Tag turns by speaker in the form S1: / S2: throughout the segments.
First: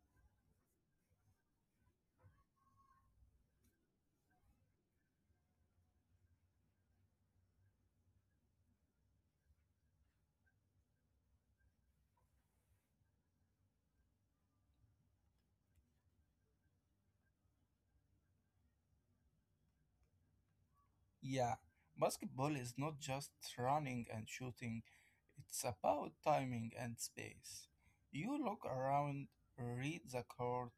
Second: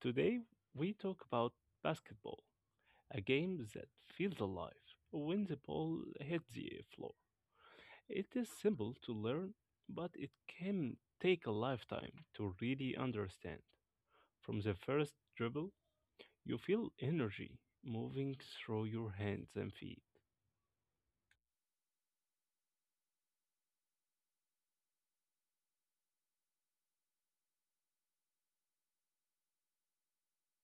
S1: Today, we talk about basketball, a game that feels alive when the ball hits the floor. It is simple to learn, but it can take a lifetime to really understand. From the first dribble, you feel energy moving through your hands and feet.
S2: Yeah, basketball is not just running and shooting, it's about timing and space. You look around, read the court,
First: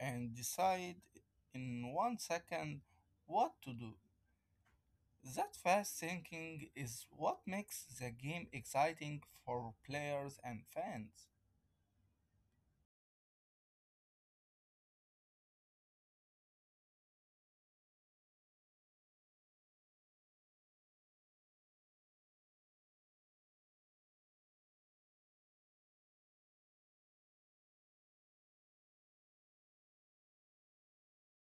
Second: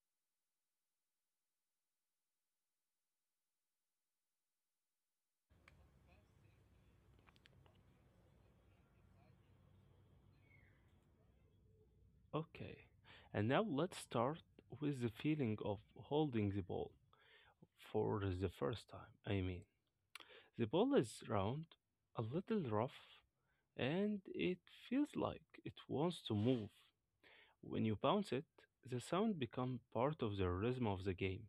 S2: and decide in 1 second what to do. That fast thinking is what makes the game exciting for players and fans.
S1: Okay, and now let's start with the feeling of holding the ball for the first time. I mean, the ball is round, a little rough, and it feels like it wants to move. When you bounce it, the sound becomes part of the rhythm of the game.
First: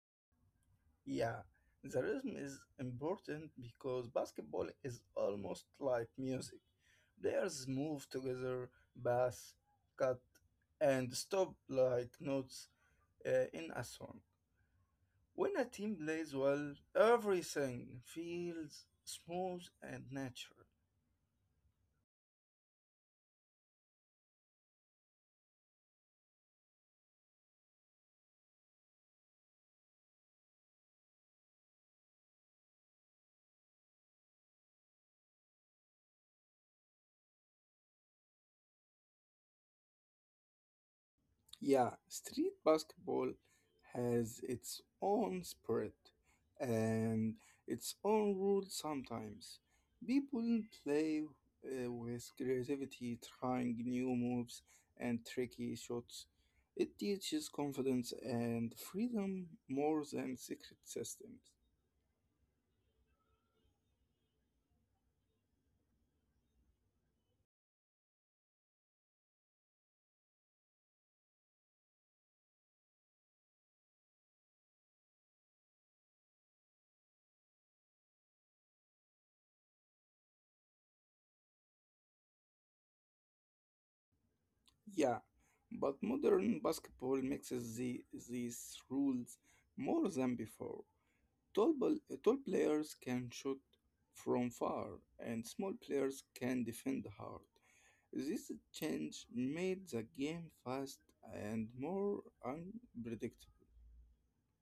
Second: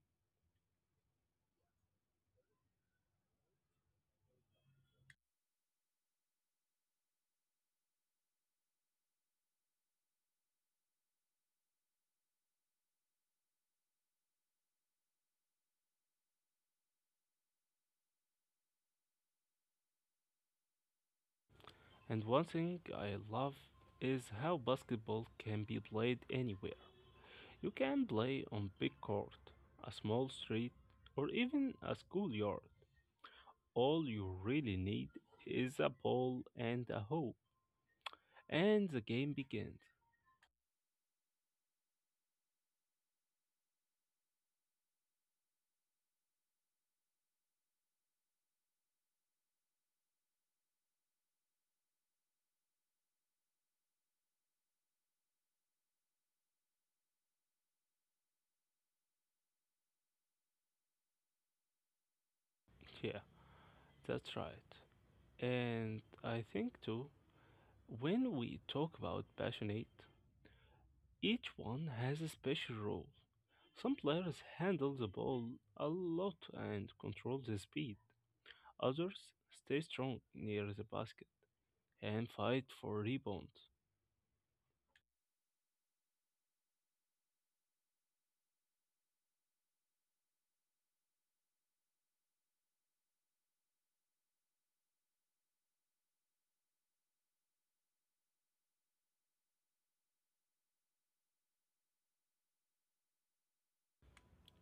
S2: Yeah, the rhythm is important because basketball is almost like music. Players move together, pass, cut, and stop like notes in a song. When a team plays well, everything feels smooth and natural.
S1: And one thing I love is how basketball can be played anywhere. You can play on big court, a small street, or even a schoolyard. All you really need is a ball and a hoop, and the game begins.
S2: Yeah, street basketball has its own spirit and its own rules sometimes. People play with creativity, trying new moves and tricky shots. It teaches confidence and freedom more than secret systems.
S1: Yeah, that's right. And I think too, when we talk about passionate, each one has a special role. Some players handle the ball a lot and control the speed. Others stay strong near the basket and fight for rebounds.
S2: Yeah, but modern basketball mixes these rules more than before. Tall players can shoot from far, and small players can defend hard. This change made the game fast and more unpredictable.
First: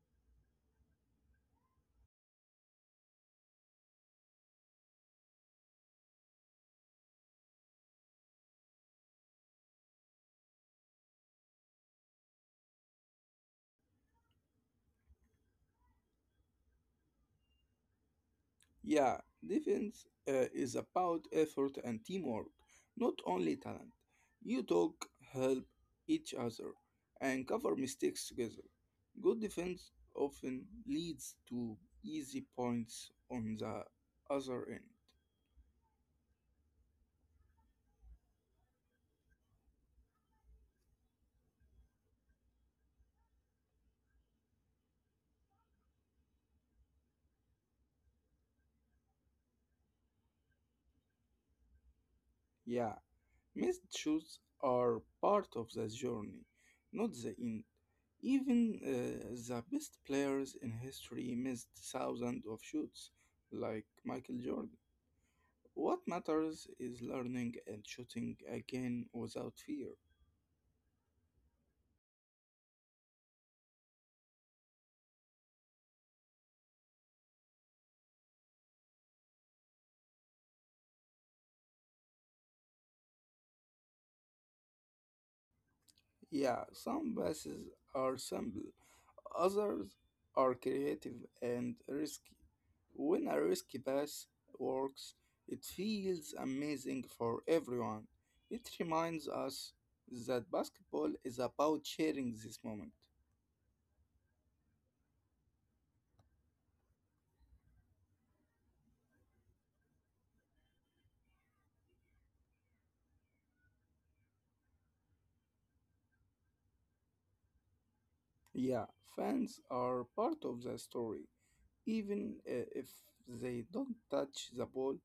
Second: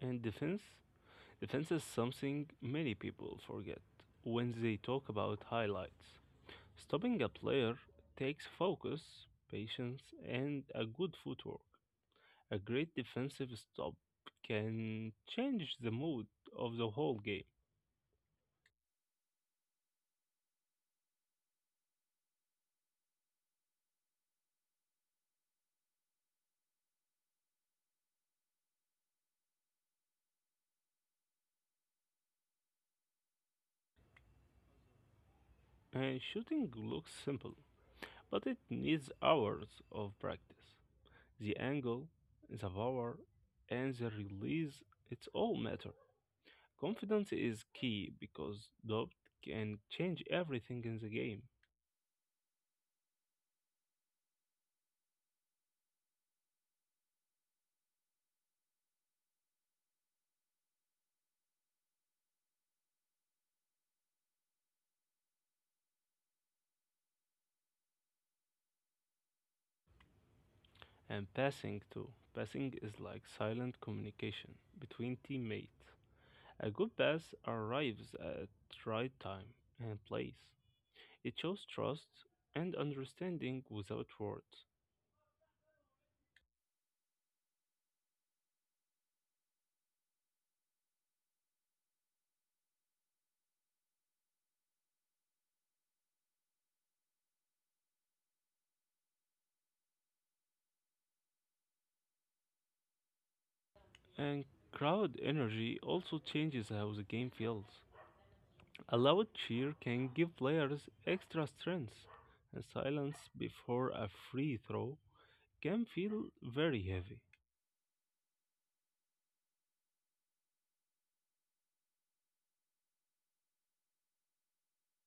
S1: And defense? Defense is something many people forget when they talk about highlights. Stopping a player takes focus, patience, and a good footwork. A great defensive stop can change the mood of the whole game.
S2: Yeah, defense is about effort and teamwork, not only talent. You talk, help each other, and cover mistakes together. Good defense often leads to easy points on the other end.
S1: And shooting looks simple, but it needs hours of practice. The angle, the power, and the release, it's all matter. Confidence is key because doubt can change everything in the game.
S2: Yeah. Missed shows are part of the journey, not the end. Even the best players in history missed thousands of shots, like Michael Jordan. What matters is learning and shooting again without fear.
S1: And passing too. Passing is like silent communication between teammates. A good pass arrives at right time and place. It shows trust and understanding without words.
S2: Yeah, some passes are simple, others are creative and risky. When a risky pass works, it feels amazing for everyone. It reminds us that basketball is about sharing this moment.
S1: And crowd energy also changes how the game feels. A loud cheer can give players extra strength, and silence before a free throw can feel very heavy.
S2: Yeah, fans are part of the story. Even if they don't touch the ball,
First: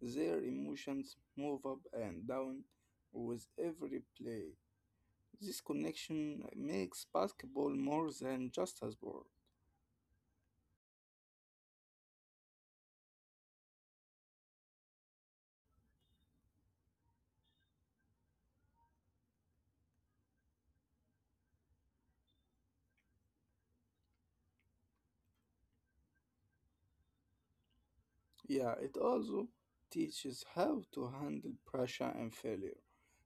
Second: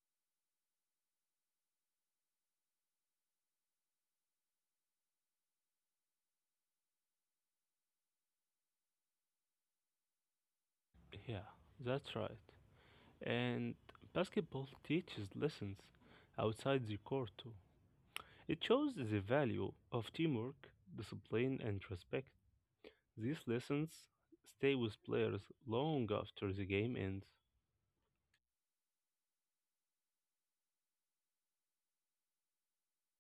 S2: their emotions move up and down with every play. This connection makes basketball more than just a sport.
S1: Yeah, that's right. And basketball teaches lessons outside the court too. It shows the value of teamwork, discipline, and respect. These lessons stay with players long after the game ends,
S2: Yeah, it also teaches how to handle pressure and failure.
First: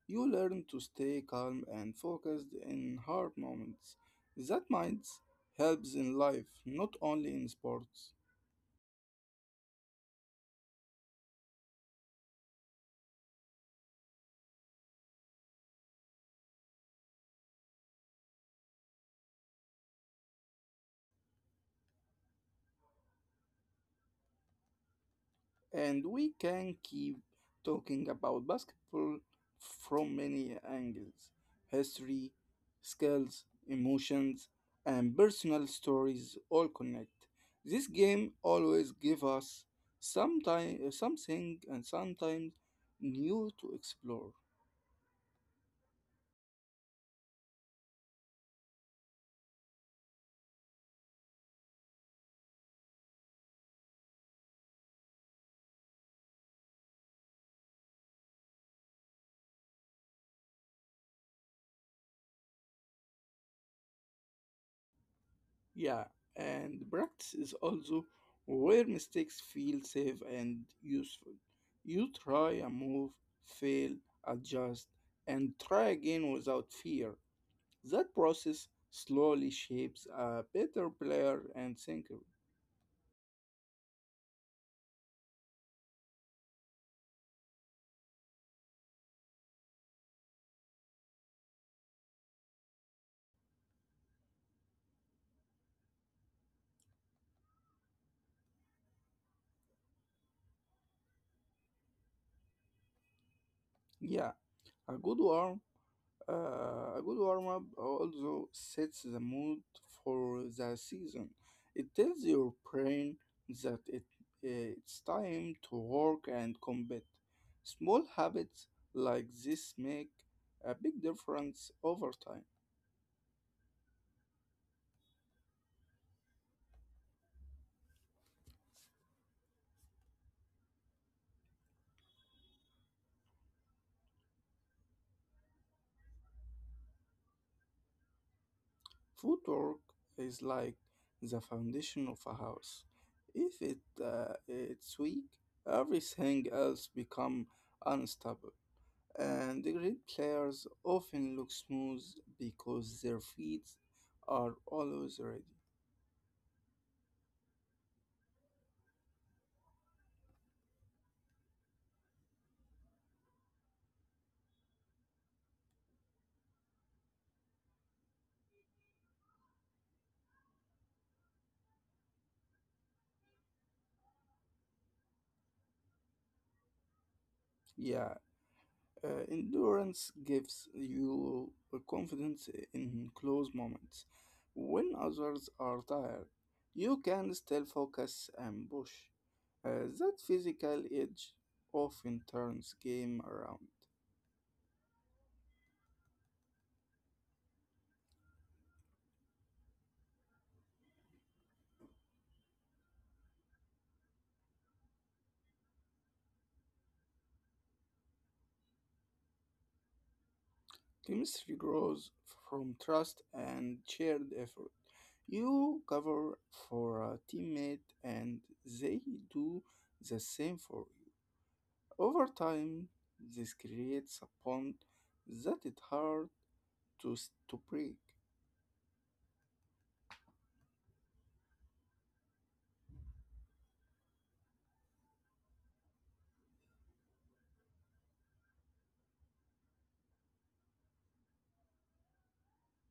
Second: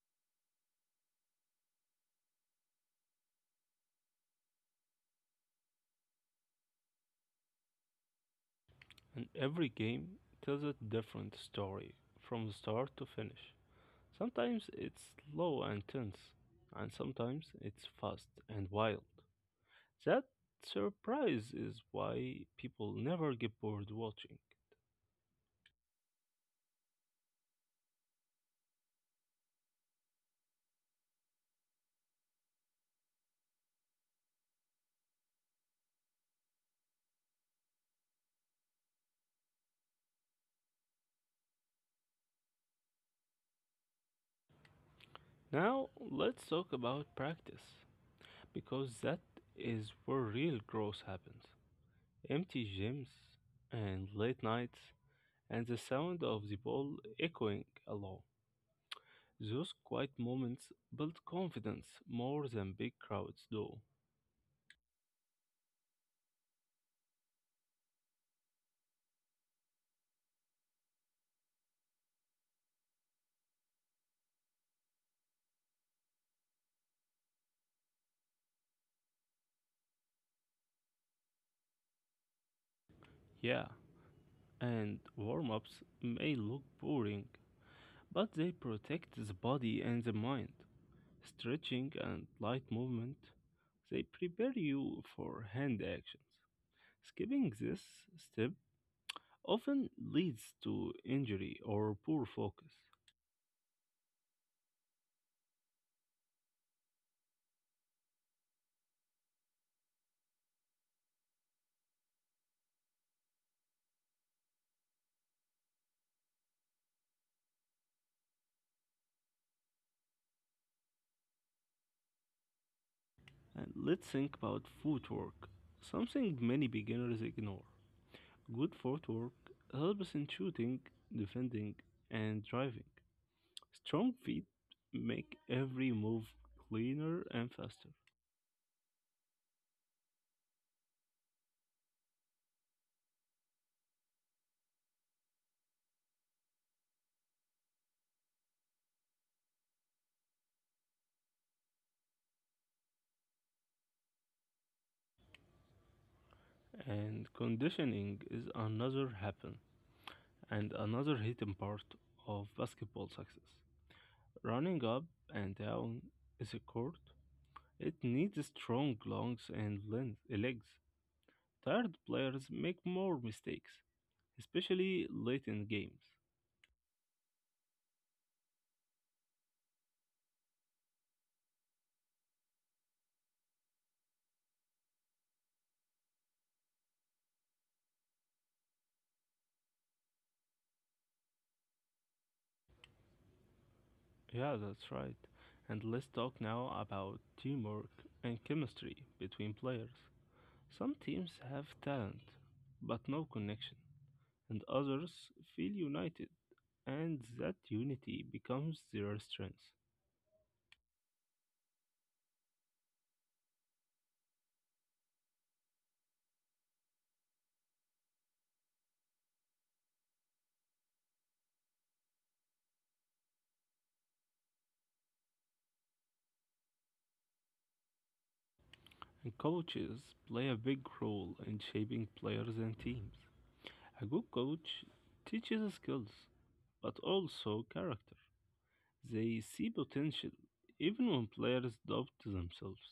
S2: You learn to stay calm and focused in hard moments. That mindset helps in life, not only in sports.
S1: and every game tells a different story from the start to finish. Sometimes it's slow and tense, and sometimes it's fast and wild. That surprise is why people never get bored watching.
S2: And we can keep talking about basketball from many angles: history, skills, emotions, and personal stories all connect. This game always gives us something and sometimes new to explore.
S1: Now, let's talk about practice, because that is where real growth happens. Empty gyms and late nights and the sound of the ball echoing along. Those quiet moments build confidence more than big crowds do.
S2: Yeah, and practice is also where mistakes feel safe and useful. You try a move, fail, adjust, and try again without fear. That process slowly shapes a better player and thinker.
S1: Yeah, and warm ups may look boring, but they protect the body and the mind. Stretching and light movement, they prepare you for hand actions. Skipping this step often leads to injury or poor focus.
S2: Yeah, a good one. A good warm up also sets the mood for the season. It tells your brain that uh, it's time to work and combat. Small habits like this make a big difference over time.
S1: And let's think about footwork, something many beginners ignore. Good footwork helps in shooting, defending, and driving. Strong feet make every move cleaner and faster.
S2: Footwork is like the foundation of a house. If it's weak, everything else become unstable. And the great players often look smooth because their feet are always ready.
S1: And conditioning is another happen and another hidden part of basketball success. Running up and down is a court. It needs strong lungs and legs. Tired players make more mistakes, especially late in games.
S2: Yeah, endurance gives you a confidence in close moments. When others are tired, you can still focus and push. That physical edge often turns game around.
S1: Yeah, that's right. And let's talk now about teamwork and chemistry between players. Some teams have talent, but no connection, and others feel united, and that unity becomes their strength.
S2: Chemistry grows from trust and shared effort. You cover for a teammate and they do the same for you. Over time, this creates a bond that is hard to break.
S1: And coaches play a big role in shaping players and teams. A good coach teaches skills, but also character. They see potential even when players doubt themselves.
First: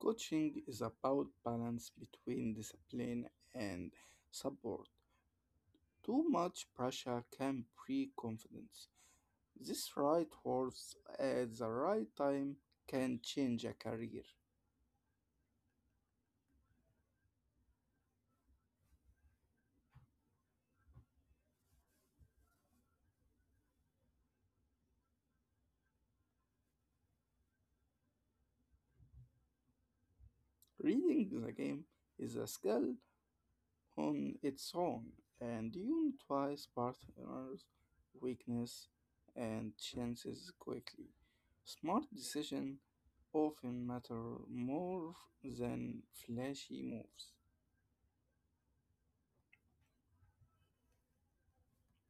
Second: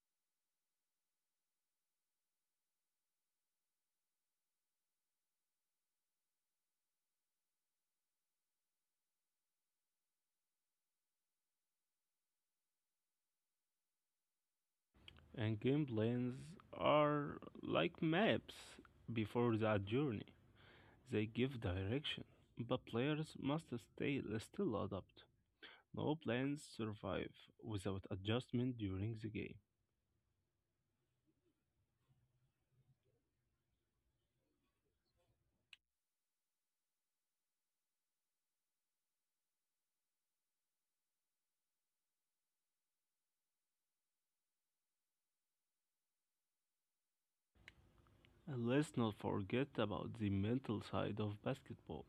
S2: Coaching is about balance between discipline and support. Too much pressure can break confidence. This right words at the right time can change a career.
S1: And game plans are like maps before the journey. They give direction, but players must stay still adapt. No plans survive without adjustment during the game.
S2: Reading the game is a skill on its own, and you notice partners' weakness and chances quickly. Smart decisions often matter more than flashy moves.
S1: And let's not forget about the mental side of basketball.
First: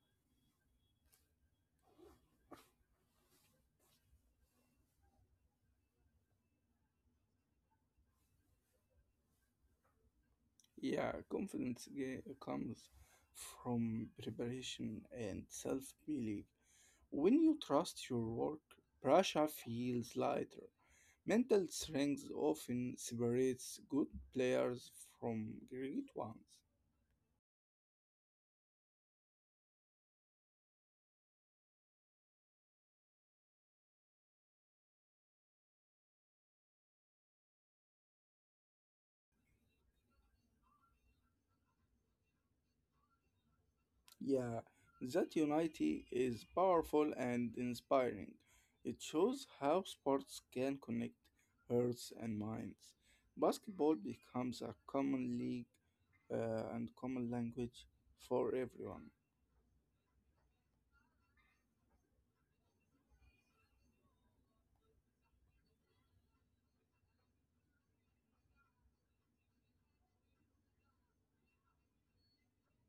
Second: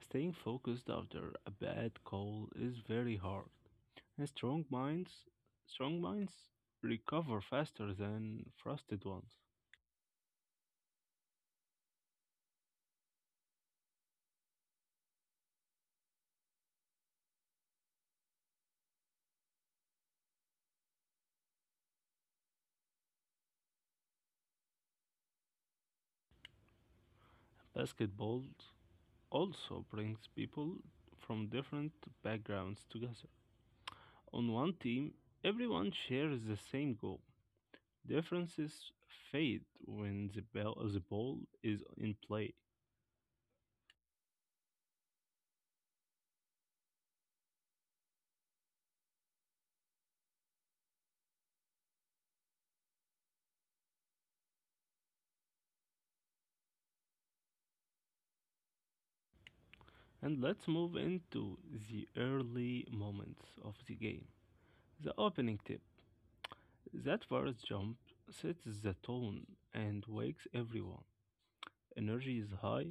S1: Staying focused after a bad call is very hard. And strong minds recover faster than frosted ones.
S2: Yeah, comes from preparation and self belief. When you trust your work, pressure feels lighter. Mental strength often separates good players from great ones.
S1: Basketball also brings people from different backgrounds together. On one team, everyone shares the same goal. Differences fade when the ball is in play.
S2: Yeah, that unity is powerful and inspiring. It shows how sports can connect hearts and minds. Basketball becomes a common league and common language for everyone.
S1: And let's move into the early moments of the game. The opening tip that first jump sets the tone and wakes everyone. Energy is high,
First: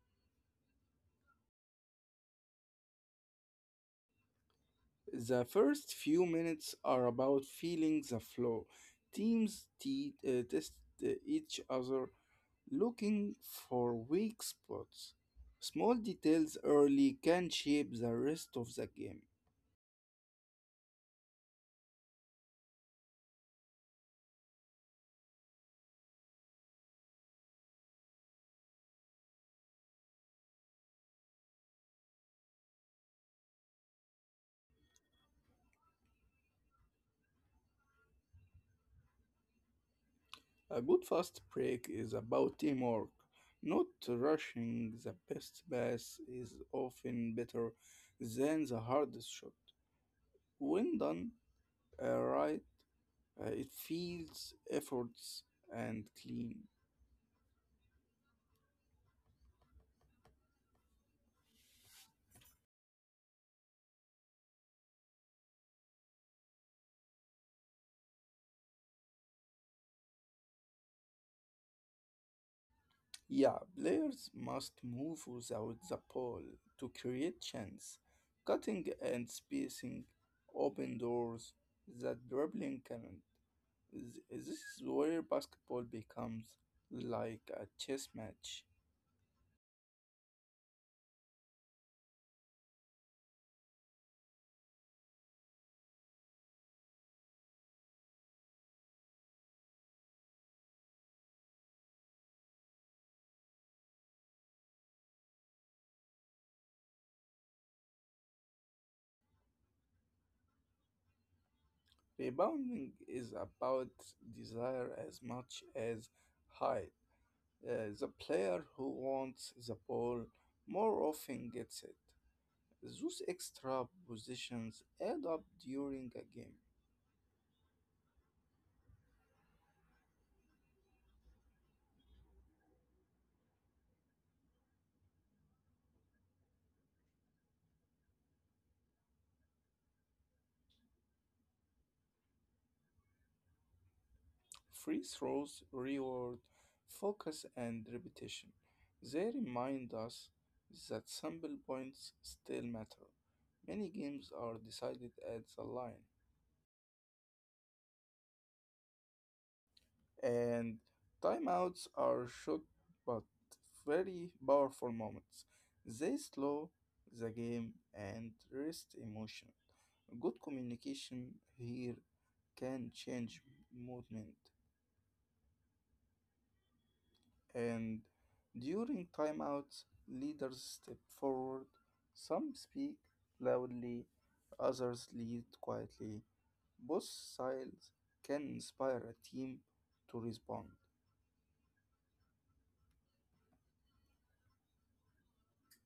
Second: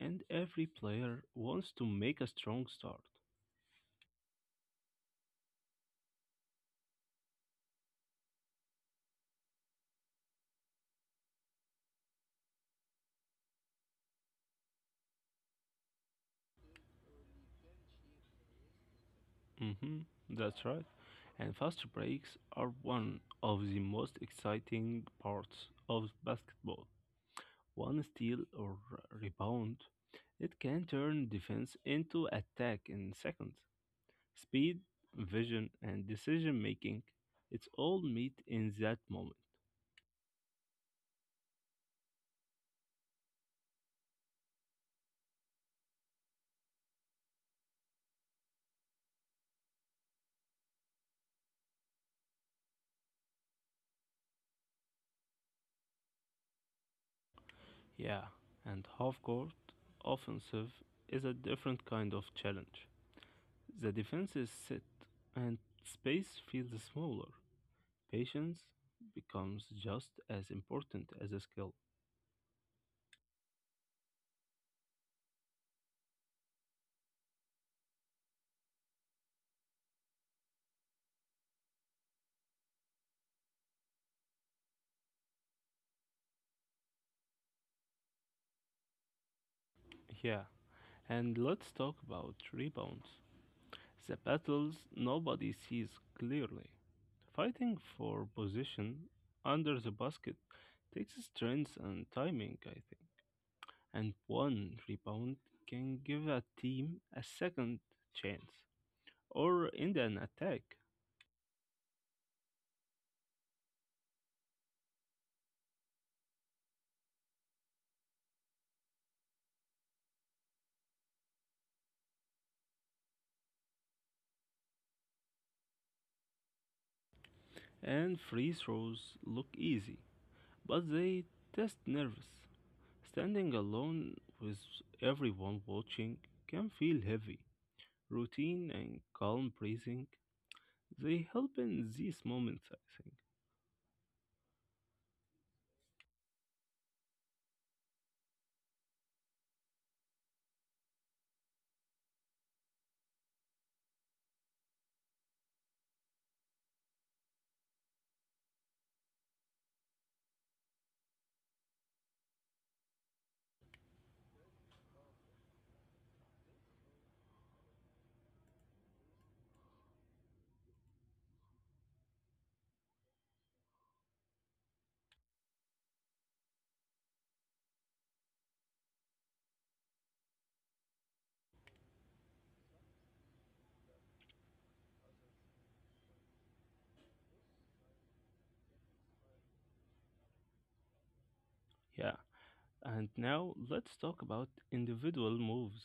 S1: and every player wants to make a strong start.
S2: The first few minutes are about feeling the flow. Teams test each other, looking for weak spots. Small details early can shape the rest of the game.
S1: Hmm. That's right. And fast breaks are one of the most exciting parts of basketball. One steal or rebound, it can turn defense into attack in seconds. Speed, vision, and decision making, it's all meet in that moment.
S2: A good fast break is about teamwork. Not rushing the best pass is often better than the hardest shot. When done right, it feels efforts and clean.
S1: Yeah, and half court offensive is a different kind of challenge. The defense is set and space feels smaller. Patience becomes just as important as a skill.
S2: Yeah, players must move without the ball to create chance. Cutting and spacing open doors that dribbling cannot. This is where basketball becomes like a chess match.
S1: Yeah, and let's talk about rebounds. The battles nobody sees clearly. Fighting for position under the basket takes strength and timing, I think. And one rebound can give a team a second chance or end an attack.
S2: Rebounding is about desire as much as height. The player who wants the ball more often gets it. Those extra positions add up during a game.
S1: And free throws look easy, but they test nerves. Standing alone with everyone watching can feel heavy. Routine and calm breathing, they help in these moments, I think.
S2: Free throws reward focus and repetition. They remind us that sample points still matter. Many games are decided at the line, and timeouts are short but very powerful moments. They slow the game and rest emotion. Good communication here can change movement. And during timeouts, leaders step forward. Some speak loudly, others lead quietly. Both sides can inspire a team to respond.
S1: Yeah, and now let's talk about individual moves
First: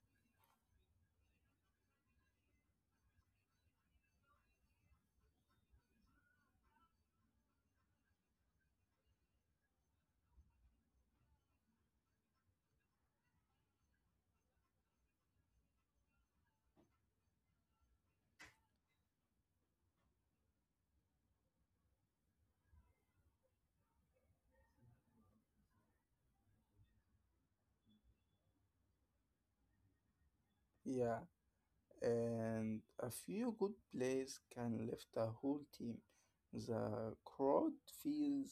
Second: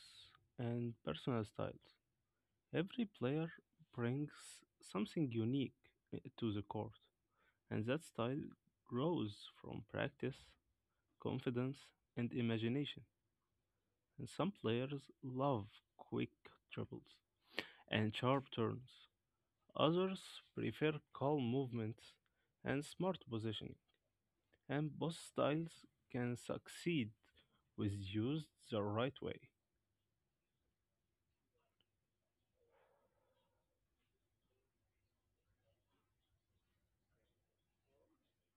S1: and personal styles. Every player brings something unique to the court, and that style grows from practice, confidence, and imagination. And some players love quick dribbles and sharp turns. Others prefer calm movements and smart positioning, and both styles can succeed with used the right way.
S2: Yeah. And a few good plays can lift a whole team. The crowd feels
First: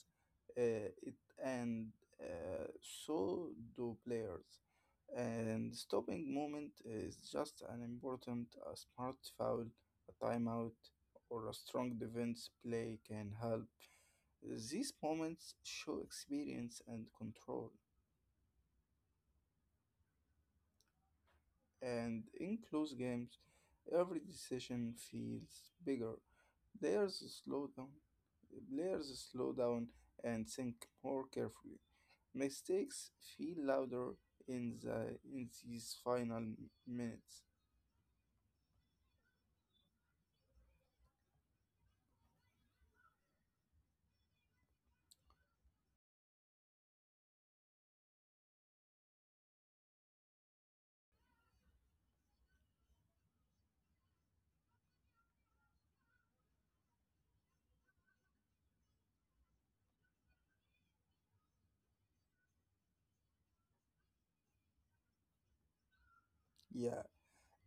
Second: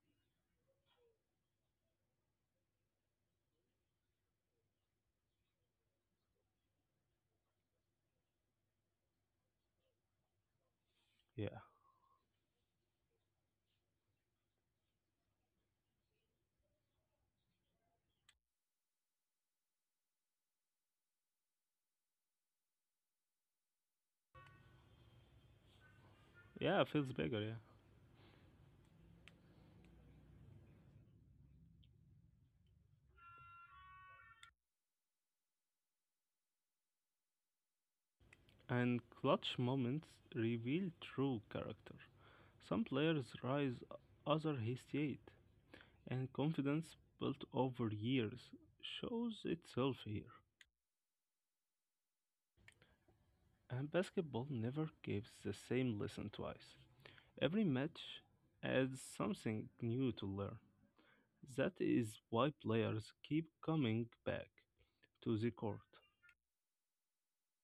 S2: it, and uh, so do players. And stopping moment is just an important a smart foul, a timeout, or a
S1: Yeah,
S2: strong defense play can help. These moments show experience and control. And in close games, every decision feels bigger.
S1: yeah, feels
S2: Players
S1: bigger, yeah.
S2: slow down. Players slow down and think more carefully. Mistakes feel louder in these final minutes.
S1: And clutch moments reveal true character. Some players rise, other hesitate, and confidence built over years shows itself here. And basketball never gives the same lesson twice. Every match adds something new to learn. That is why players keep coming back to the court.
S2: Yeah,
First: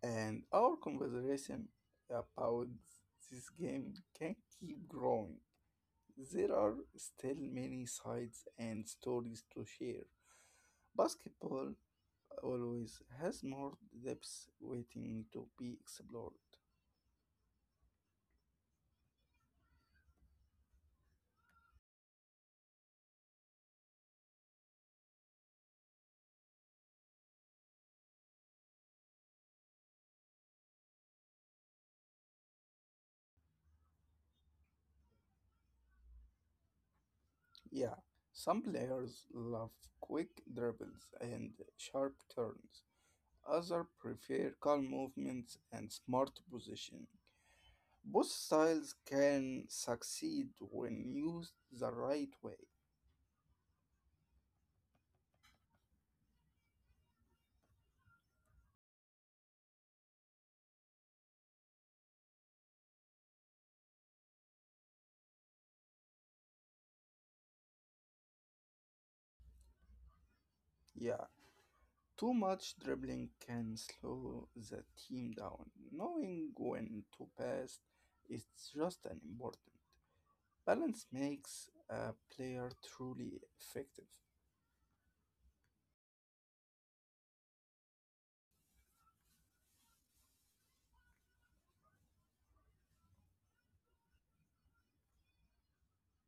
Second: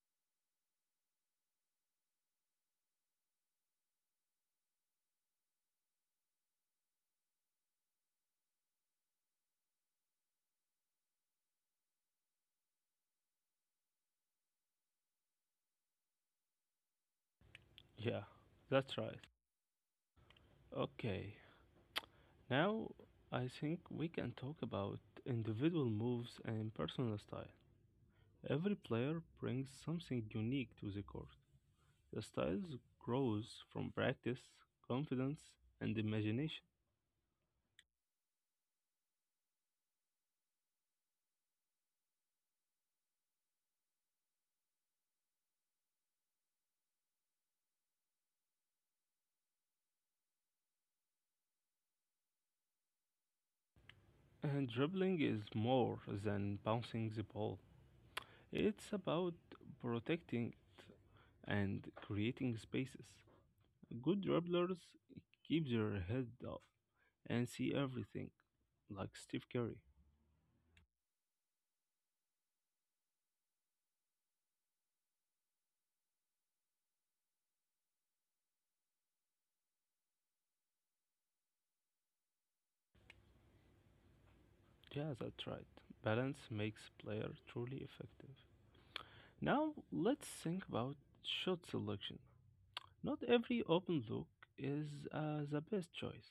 S2: and our conversation about this game can keep growing. There are still many sides and stories to share. Basketball always has more depths waiting to be explored.
S1: Yeah, that's right. Okay, now I think we can talk about individual moves and personal style. Every player brings something unique to the court. The styles grows from practice, confidence, and imagination.
S2: Yeah, some players love quick dribbles and sharp turns. Others prefer calm movements and smart positioning. Both styles can succeed when used the right way.
S1: And dribbling is more than bouncing the ball. It's about protecting and creating spaces. Good dribblers keep their head up and see everything, like Steve Curry.
S2: Yeah, too much dribbling can slow the team down. Knowing when to pass is just as important. Balance makes a player truly effective.
S1: Yeah, that's right. Balance makes player truly effective. Now let's think about shot selection. Not every open look is the best choice.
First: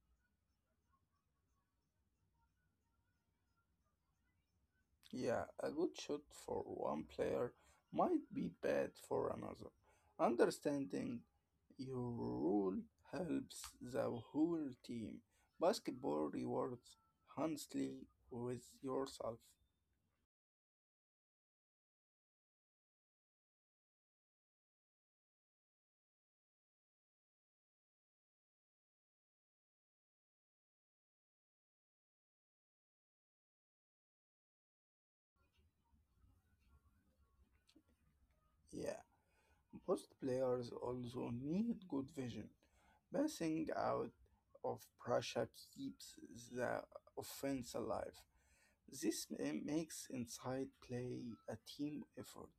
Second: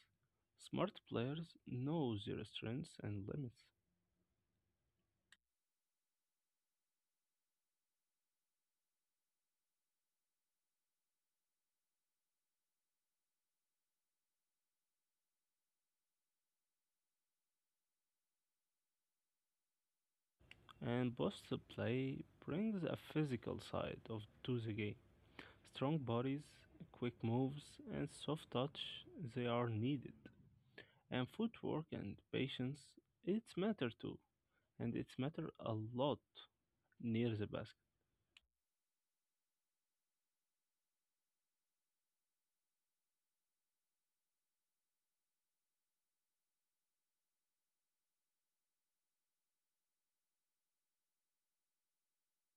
S1: Smart players know their strengths and limits.
S2: Yeah, a good shot for one player might be bad for another. Understanding your rule helps the whole team. Basketball rewards honestly with yourself.
S1: And boss play brings a physical side of to the game. Strong bodies, quick moves, and soft touch they are needed. And footwork and patience it's matter too. And it's matter a lot near the basket.
S2: Yeah. Most players also need good vision. Passing out of pressure keeps the offense alive. Makes inside play a team effort.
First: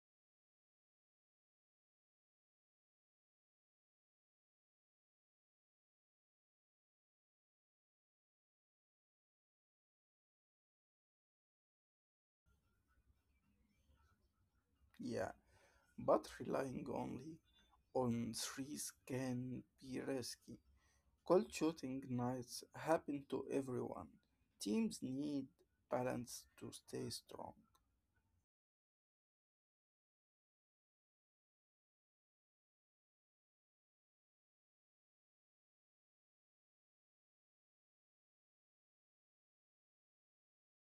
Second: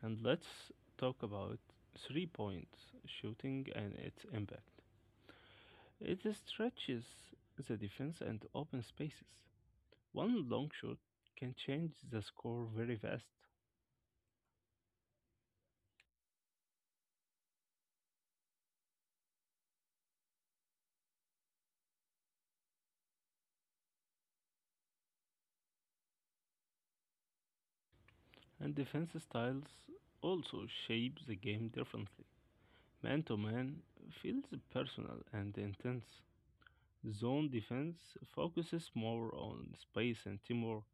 S1: And let's talk about 3-point shooting and its impact. It stretches the defense and open spaces. One long shot can change the score very fast,
S2: Yeah, but relying only on threes can be risky. Cold shooting nights happen to everyone. Teams need balance to stay strong.
S1: and defense styles also shape the game differently. Man to man feels personal and intense. Zone defense focuses more on space and teamwork,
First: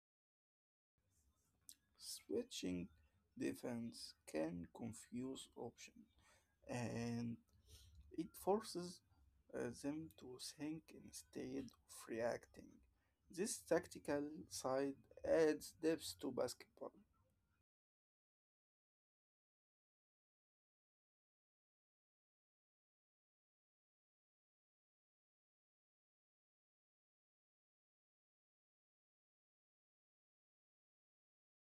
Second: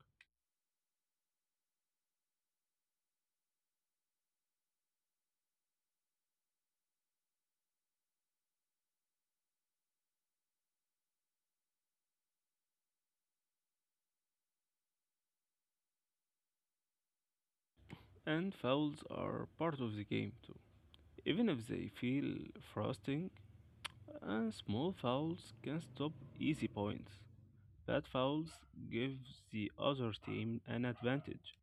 S2: Switching defense can confuse options. And it forces them to think instead of reacting. This tactical side adds depth to basketball.
S1: and fouls are part of the game too. Even if they feel frustrating. And small fouls can stop easy points. Bad fouls give the other team an advantage.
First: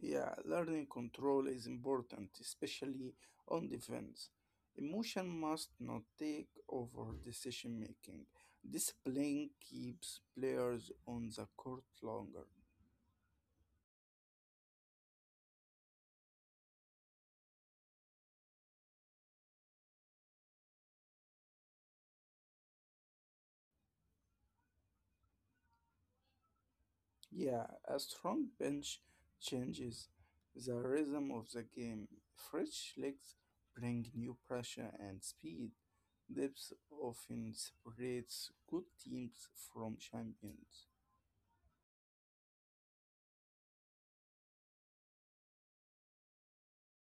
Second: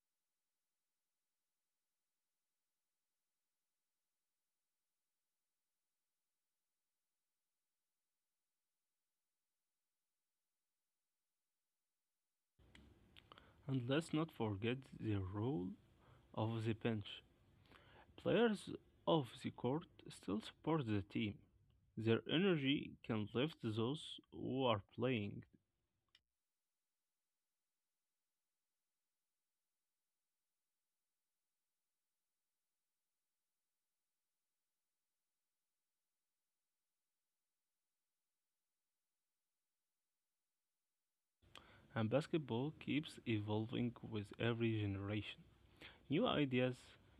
S2: Yeah, learning control is important, especially on defense. Emotion must not take over decision making. Discipline keeps players on the court longer.
S1: And let's not forget the role of the bench. Players of the court still support the team. Their energy can lift those who are playing,
S2: Yeah, a strong bench changes the rhythm of the game. Fresh legs bring new pressure and speed. Depth often separates good teams from champions.
S1: and basketball keeps evolving with every generation. New ideas,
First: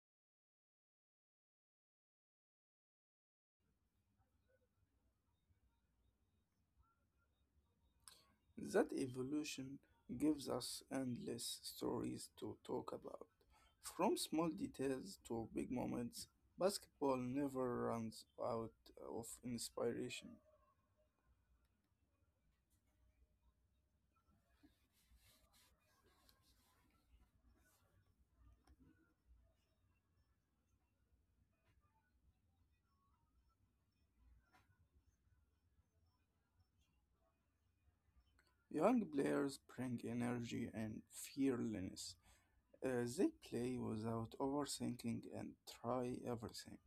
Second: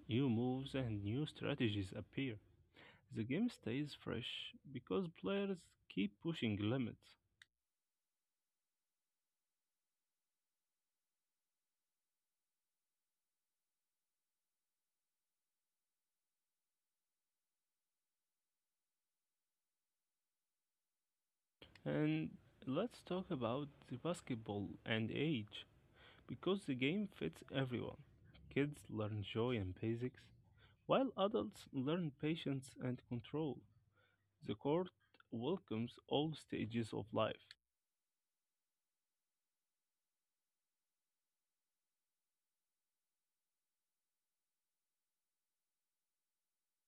S1: new moves, and new strategies appear. The game stays fresh because players keep pushing limits.
S2: That evolution gives us endless stories to talk about. From small details to big moments, basketball never runs out of inspiration.
S1: And let's talk about the basketball and age. Because the game fits everyone. Kids learn joy and basics, while adults learn patience and control. The court welcomes all stages of life.
S2: Young players bring energy and fearlessness. They play without overthinking and try everything.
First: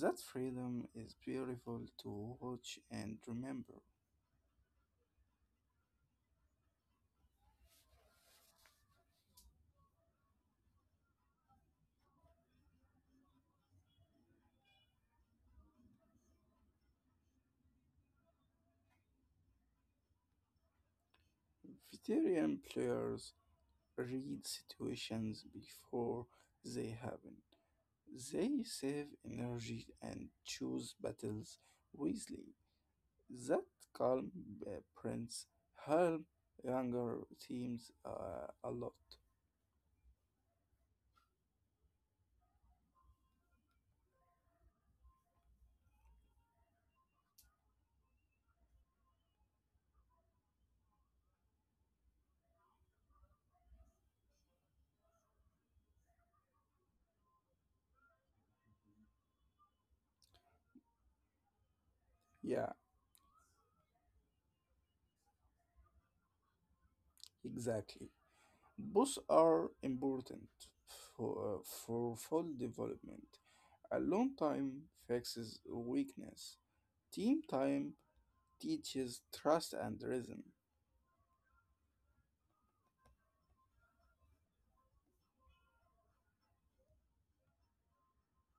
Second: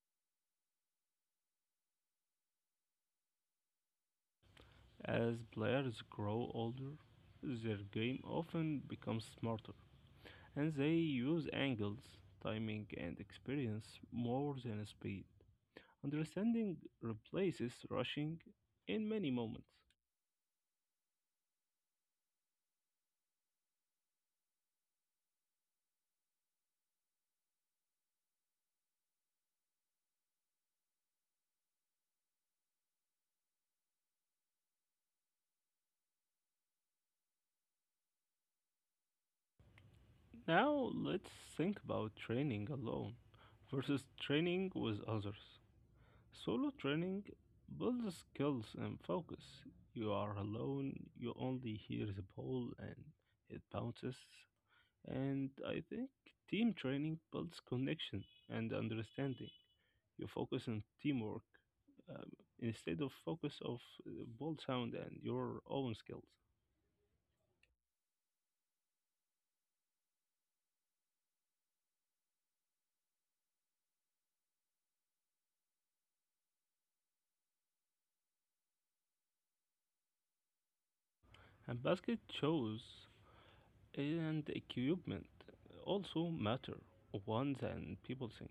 S2: That freedom is beautiful to watch and remember.
S1: As players grow older, their game often becomes smarter, and they use angles, timing, and experience more than speed. Understanding replaces rushing in many moments.
S2: Veteran players read situations before they happen. They save energy and choose battles wisely. That calm prints help younger teams a lot.
S1: Now let's think about training alone versus training with others. Solo training builds skills and focus. You are alone, you only hear the ball and it bounces. And I think team training builds connection and understanding. You focus on teamwork um,
S2: Yeah,
S1: instead of focus of ball sound and your own skills.
S2: exactly. Both are important for full development. Alone time fixes weakness. Team time teaches trust and rhythm.
S1: And basket shows and equipment also matter one than people think.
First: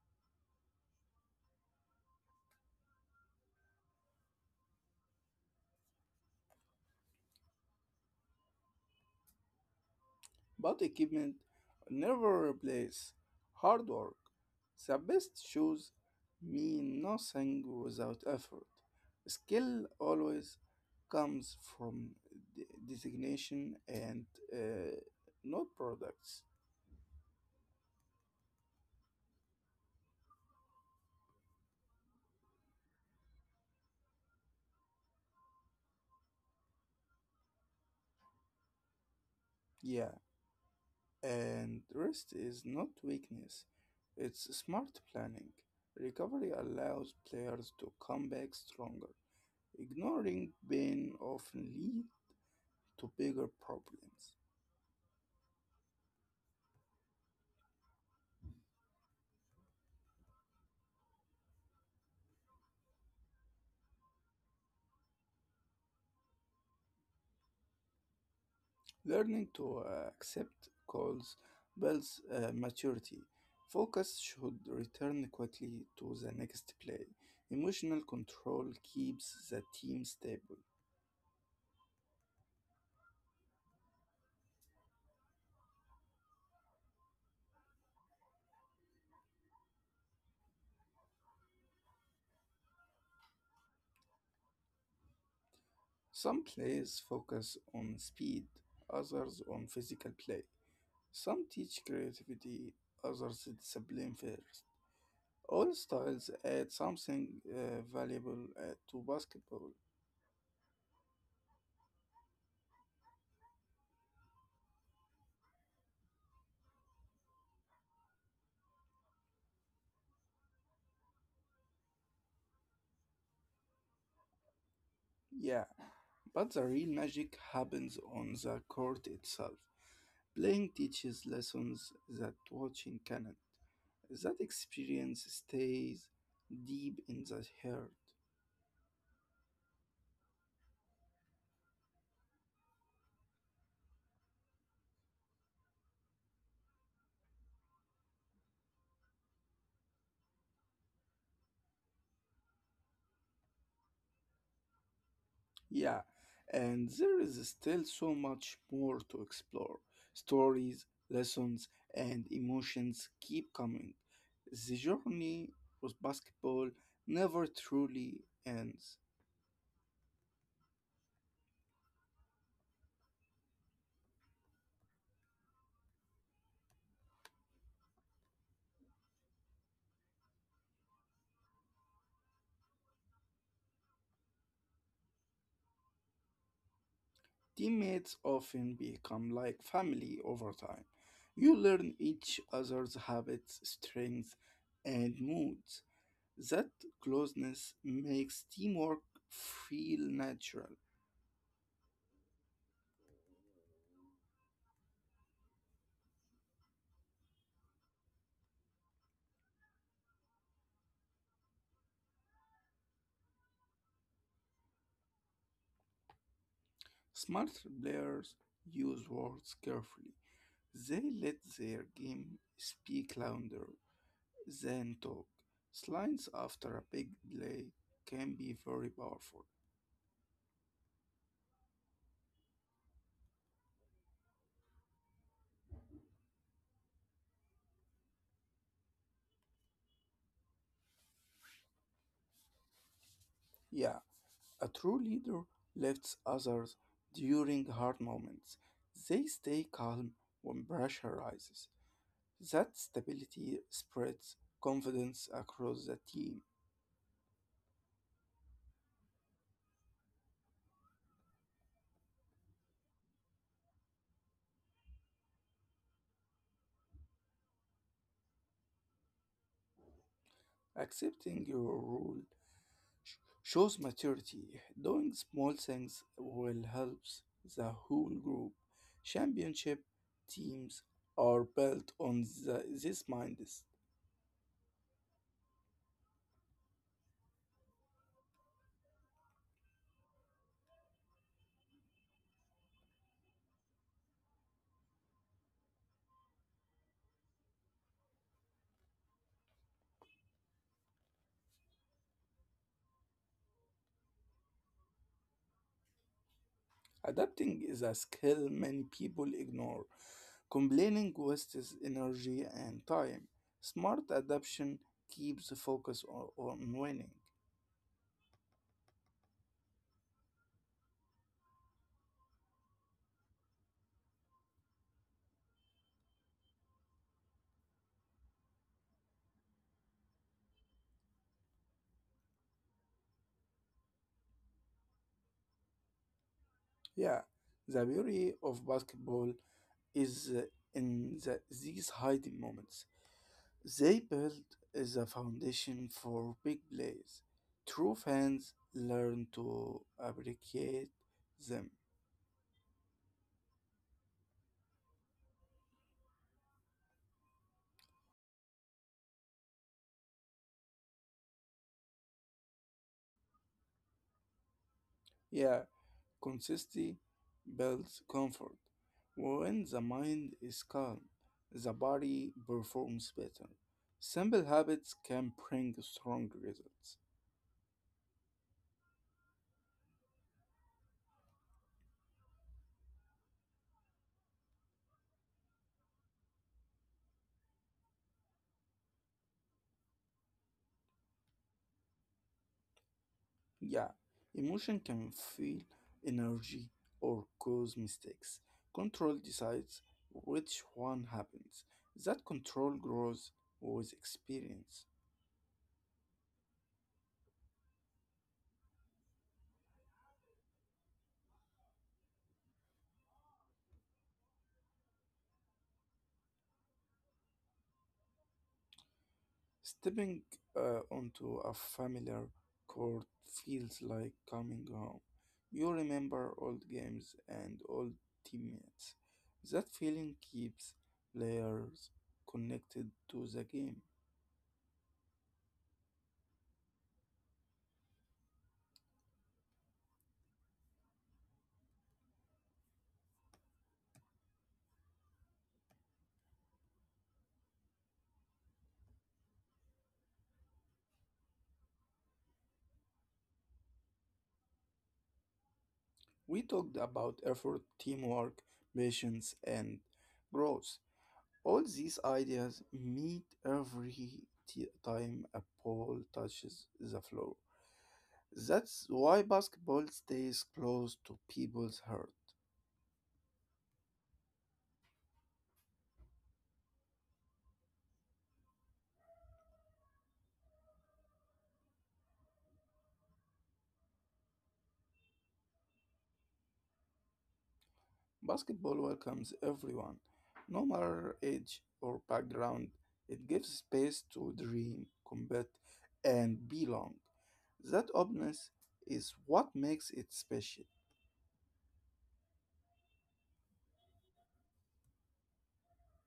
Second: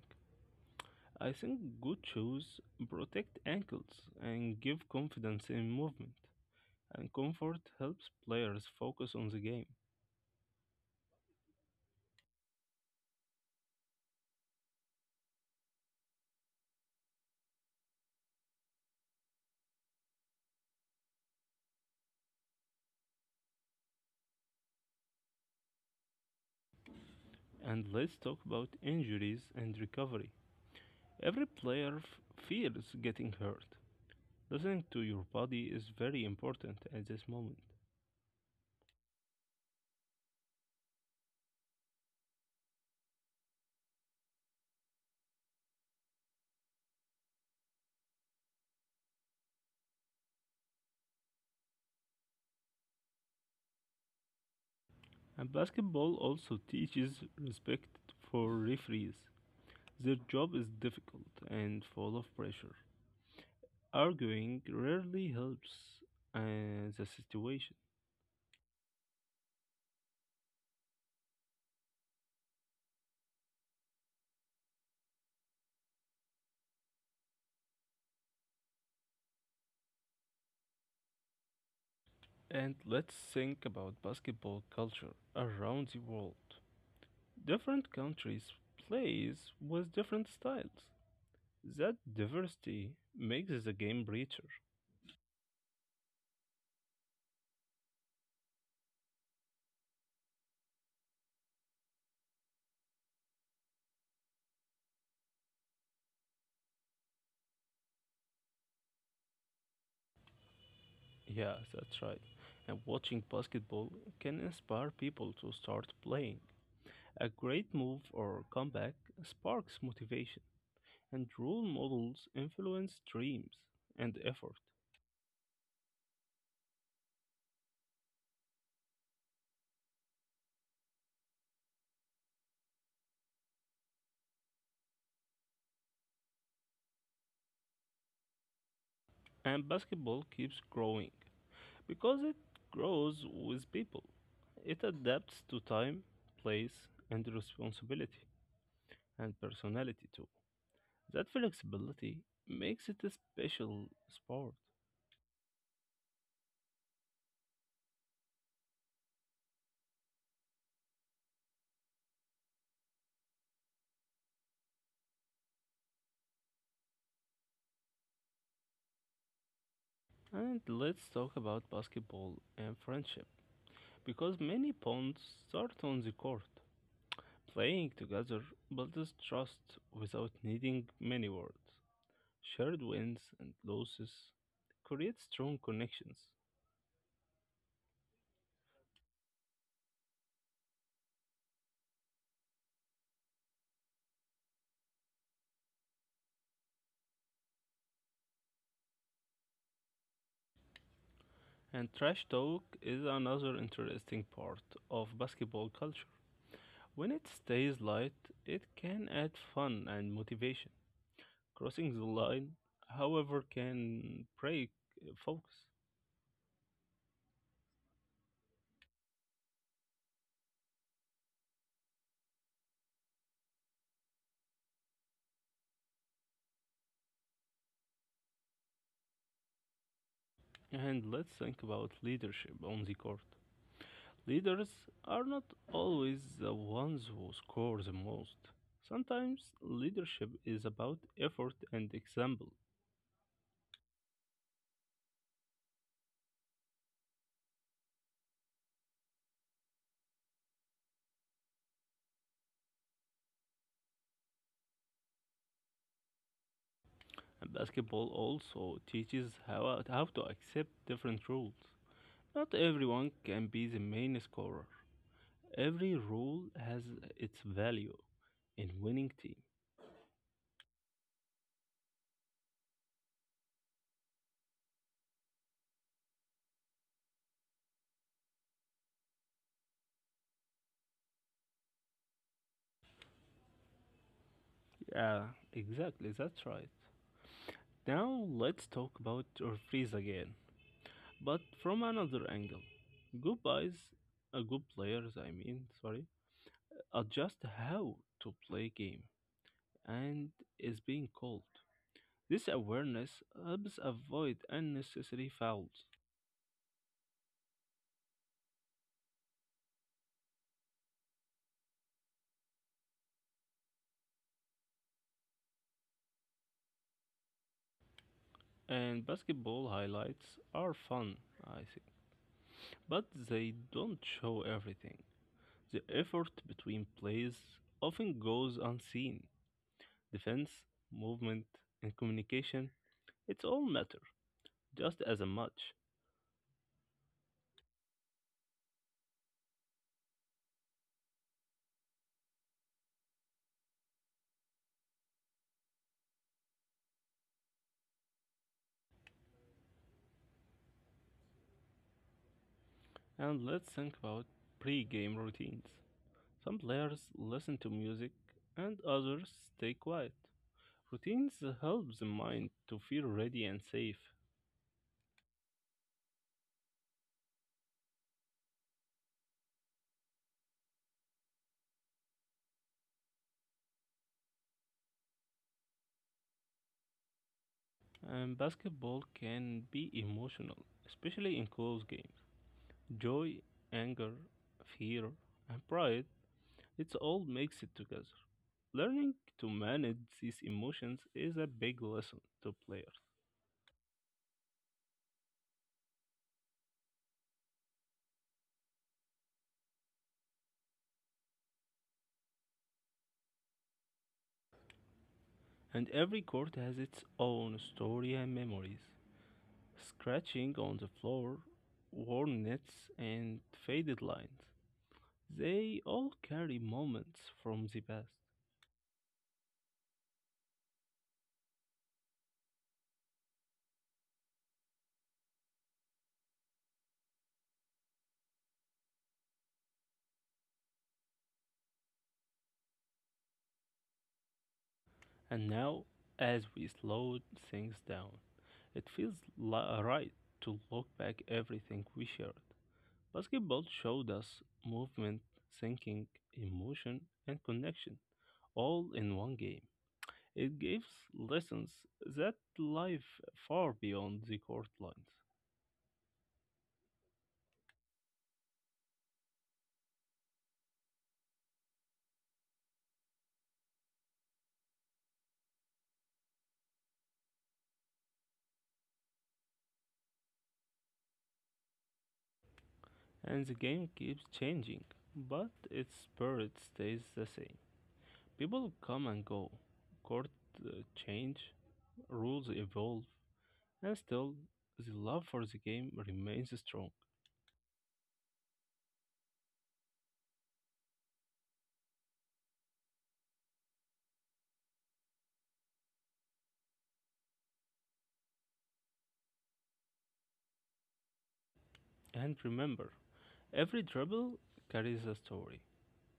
S1: I think good shoes protect ankles and give confidence in movement, and comfort helps players focus on the game.
S2: But equipment never replace hard work. The best shoes mean nothing without effort. Skill always comes from de- designation and uh, not products.
S1: And let's talk about injuries and recovery. Every player fears getting hurt. Listening to your body is very important at this moment.
S2: Yeah. And rest is not weakness, it's smart planning. Recovery allows players to come back stronger. Ignoring pain often leads to bigger problems.
S1: And basketball also teaches respect for referees. Their job is difficult and full of pressure. Arguing rarely helps the situation.
S2: Learning to accept calls builds maturity. Focus should return quickly to the next play. Emotional control keeps the team stable.
S1: And let's think about basketball culture around the world. Different countries plays with different styles. That diversity makes the game richer.
S2: Some players focus on speed, others on physical play. Some teach creativity, others discipline first. All styles add something valuable to basketball,
S1: Yeah, that's right. And watching basketball can inspire people to start playing. A great move or comeback sparks motivation, and role models influence dreams and effort.
S2: yeah, but the real magic happens on the court itself. Playing teaches lessons that watching cannot. That experience stays deep in the heart.
S1: And basketball keeps growing because it grows with people. It adapts to time, place, and responsibility, and personality too. That flexibility makes it a special sport.
S2: Yeah, and there is still so much more to explore. Stories, lessons, and emotions keep coming. The journey with basketball never truly ends.
S1: And let's talk about basketball and friendship because many bonds start on the court. Playing together builds trust without needing many words. Shared wins and losses create strong connections.
S2: Teammates often become like family over time. You learn each other's habits, strengths, and moods. That closeness makes teamwork feel natural.
S1: And trash talk is another interesting part of basketball culture. When it stays light, it can add fun and motivation. Crossing the line, however, can break focus.
S2: Smart players use words carefully. They let their game speak louder than talk. Slides after a big play can be very powerful.
S1: And let's think about leadership on the court. Leaders are not always the ones who score the most. Sometimes leadership is about effort and example.
S2: Yeah, a true leader lifts others during hard moments. They stay calm when pressure rises. That stability spreads confidence across the team.
S1: And basketball also teaches how to accept different rules. Not everyone can be the main scorer. Every role has its value in winning team.
S2: Accepting your role sh- shows maturity. Doing small things will help the whole group. Championship teams are built on this mindset.
S1: Yeah, exactly, that's right. Now let's talk about referees again, but from another angle. Good guys, good players, I mean, sorry, adjust how to play game and is being called. This awareness helps avoid unnecessary fouls.
S2: Adapting is a skill many people ignore. Complaining wastes energy and time. Smart adaptation keeps the focus on winning.
S1: And basketball highlights are fun, I think. But they don't show everything. The effort between plays often goes unseen. Defense, movement, and communication, it's all matter, just as a much.
S2: Yeah, the beauty of basketball is in these hiding moments. They built the foundation for big plays. True fans learn to appreciate them.
S1: And let's think about pre-game routines. Some players listen to music and others stay quiet. Routines help the mind to feel ready and safe.
S2: Yeah, consistency builds comfort. When the mind is calm, the body performs better. Simple habits can bring strong results.
S1: And basketball can be emotional, especially in close games. Joy, anger, fear, and pride, it's all mixed together. Learning to manage these emotions is a big lesson to players,
S2: Yeah, emotion can feel energy or cause mistakes. Control decides which one happens. That control grows with experience.
S1: and every court has its own story and memories. Scratching on the floor, worn nets, and faded lines. They all carry moments from the past.
S2: Stepping onto a familiar court feels like coming home. You remember old games and old teammates. That feeling keeps players connected to the game.
S1: And now, as we slow things down, it feels right to look back everything we shared. Basketball showed us movement, thinking, emotion, and connection all in one game. It gives lessons that life far beyond the court lines.
S2: We talked about effort, teamwork, patience, and growth. All these ideas meet every time a ball touches the floor. That's why basketball stays close to people's heart.
S1: And the game keeps changing, but its spirit stays the same. People come and go, court change, rules evolve, and still the love for the game remains strong.
S2: Basketball welcomes everyone, no matter age or background. It gives space to dream, combat, and belong. That openness is what makes it special.
S1: And remember, every dribble carries a story.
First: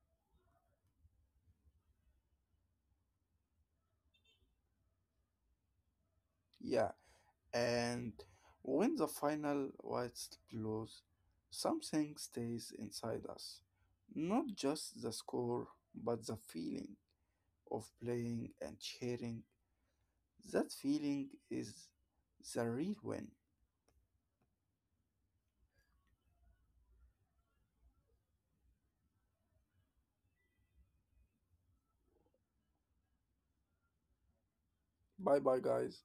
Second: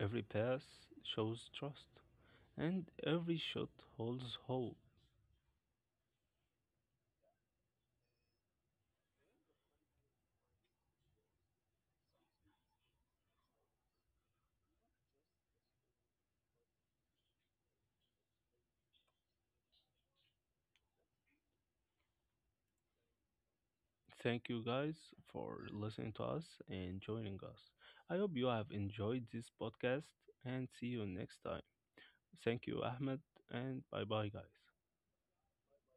S1: Every pass shows trust, and every shot holds hope.
S2: Yeah. And when the final white's blows, something stays inside us. Not just the score, but the feeling of playing and sharing. That feeling is the real win.
S1: Thank you guys for listening to us and joining us. I hope you have enjoyed this podcast and see you next time. Thank you, Ahmed, and bye bye, guys.
S2: Bye bye, guys.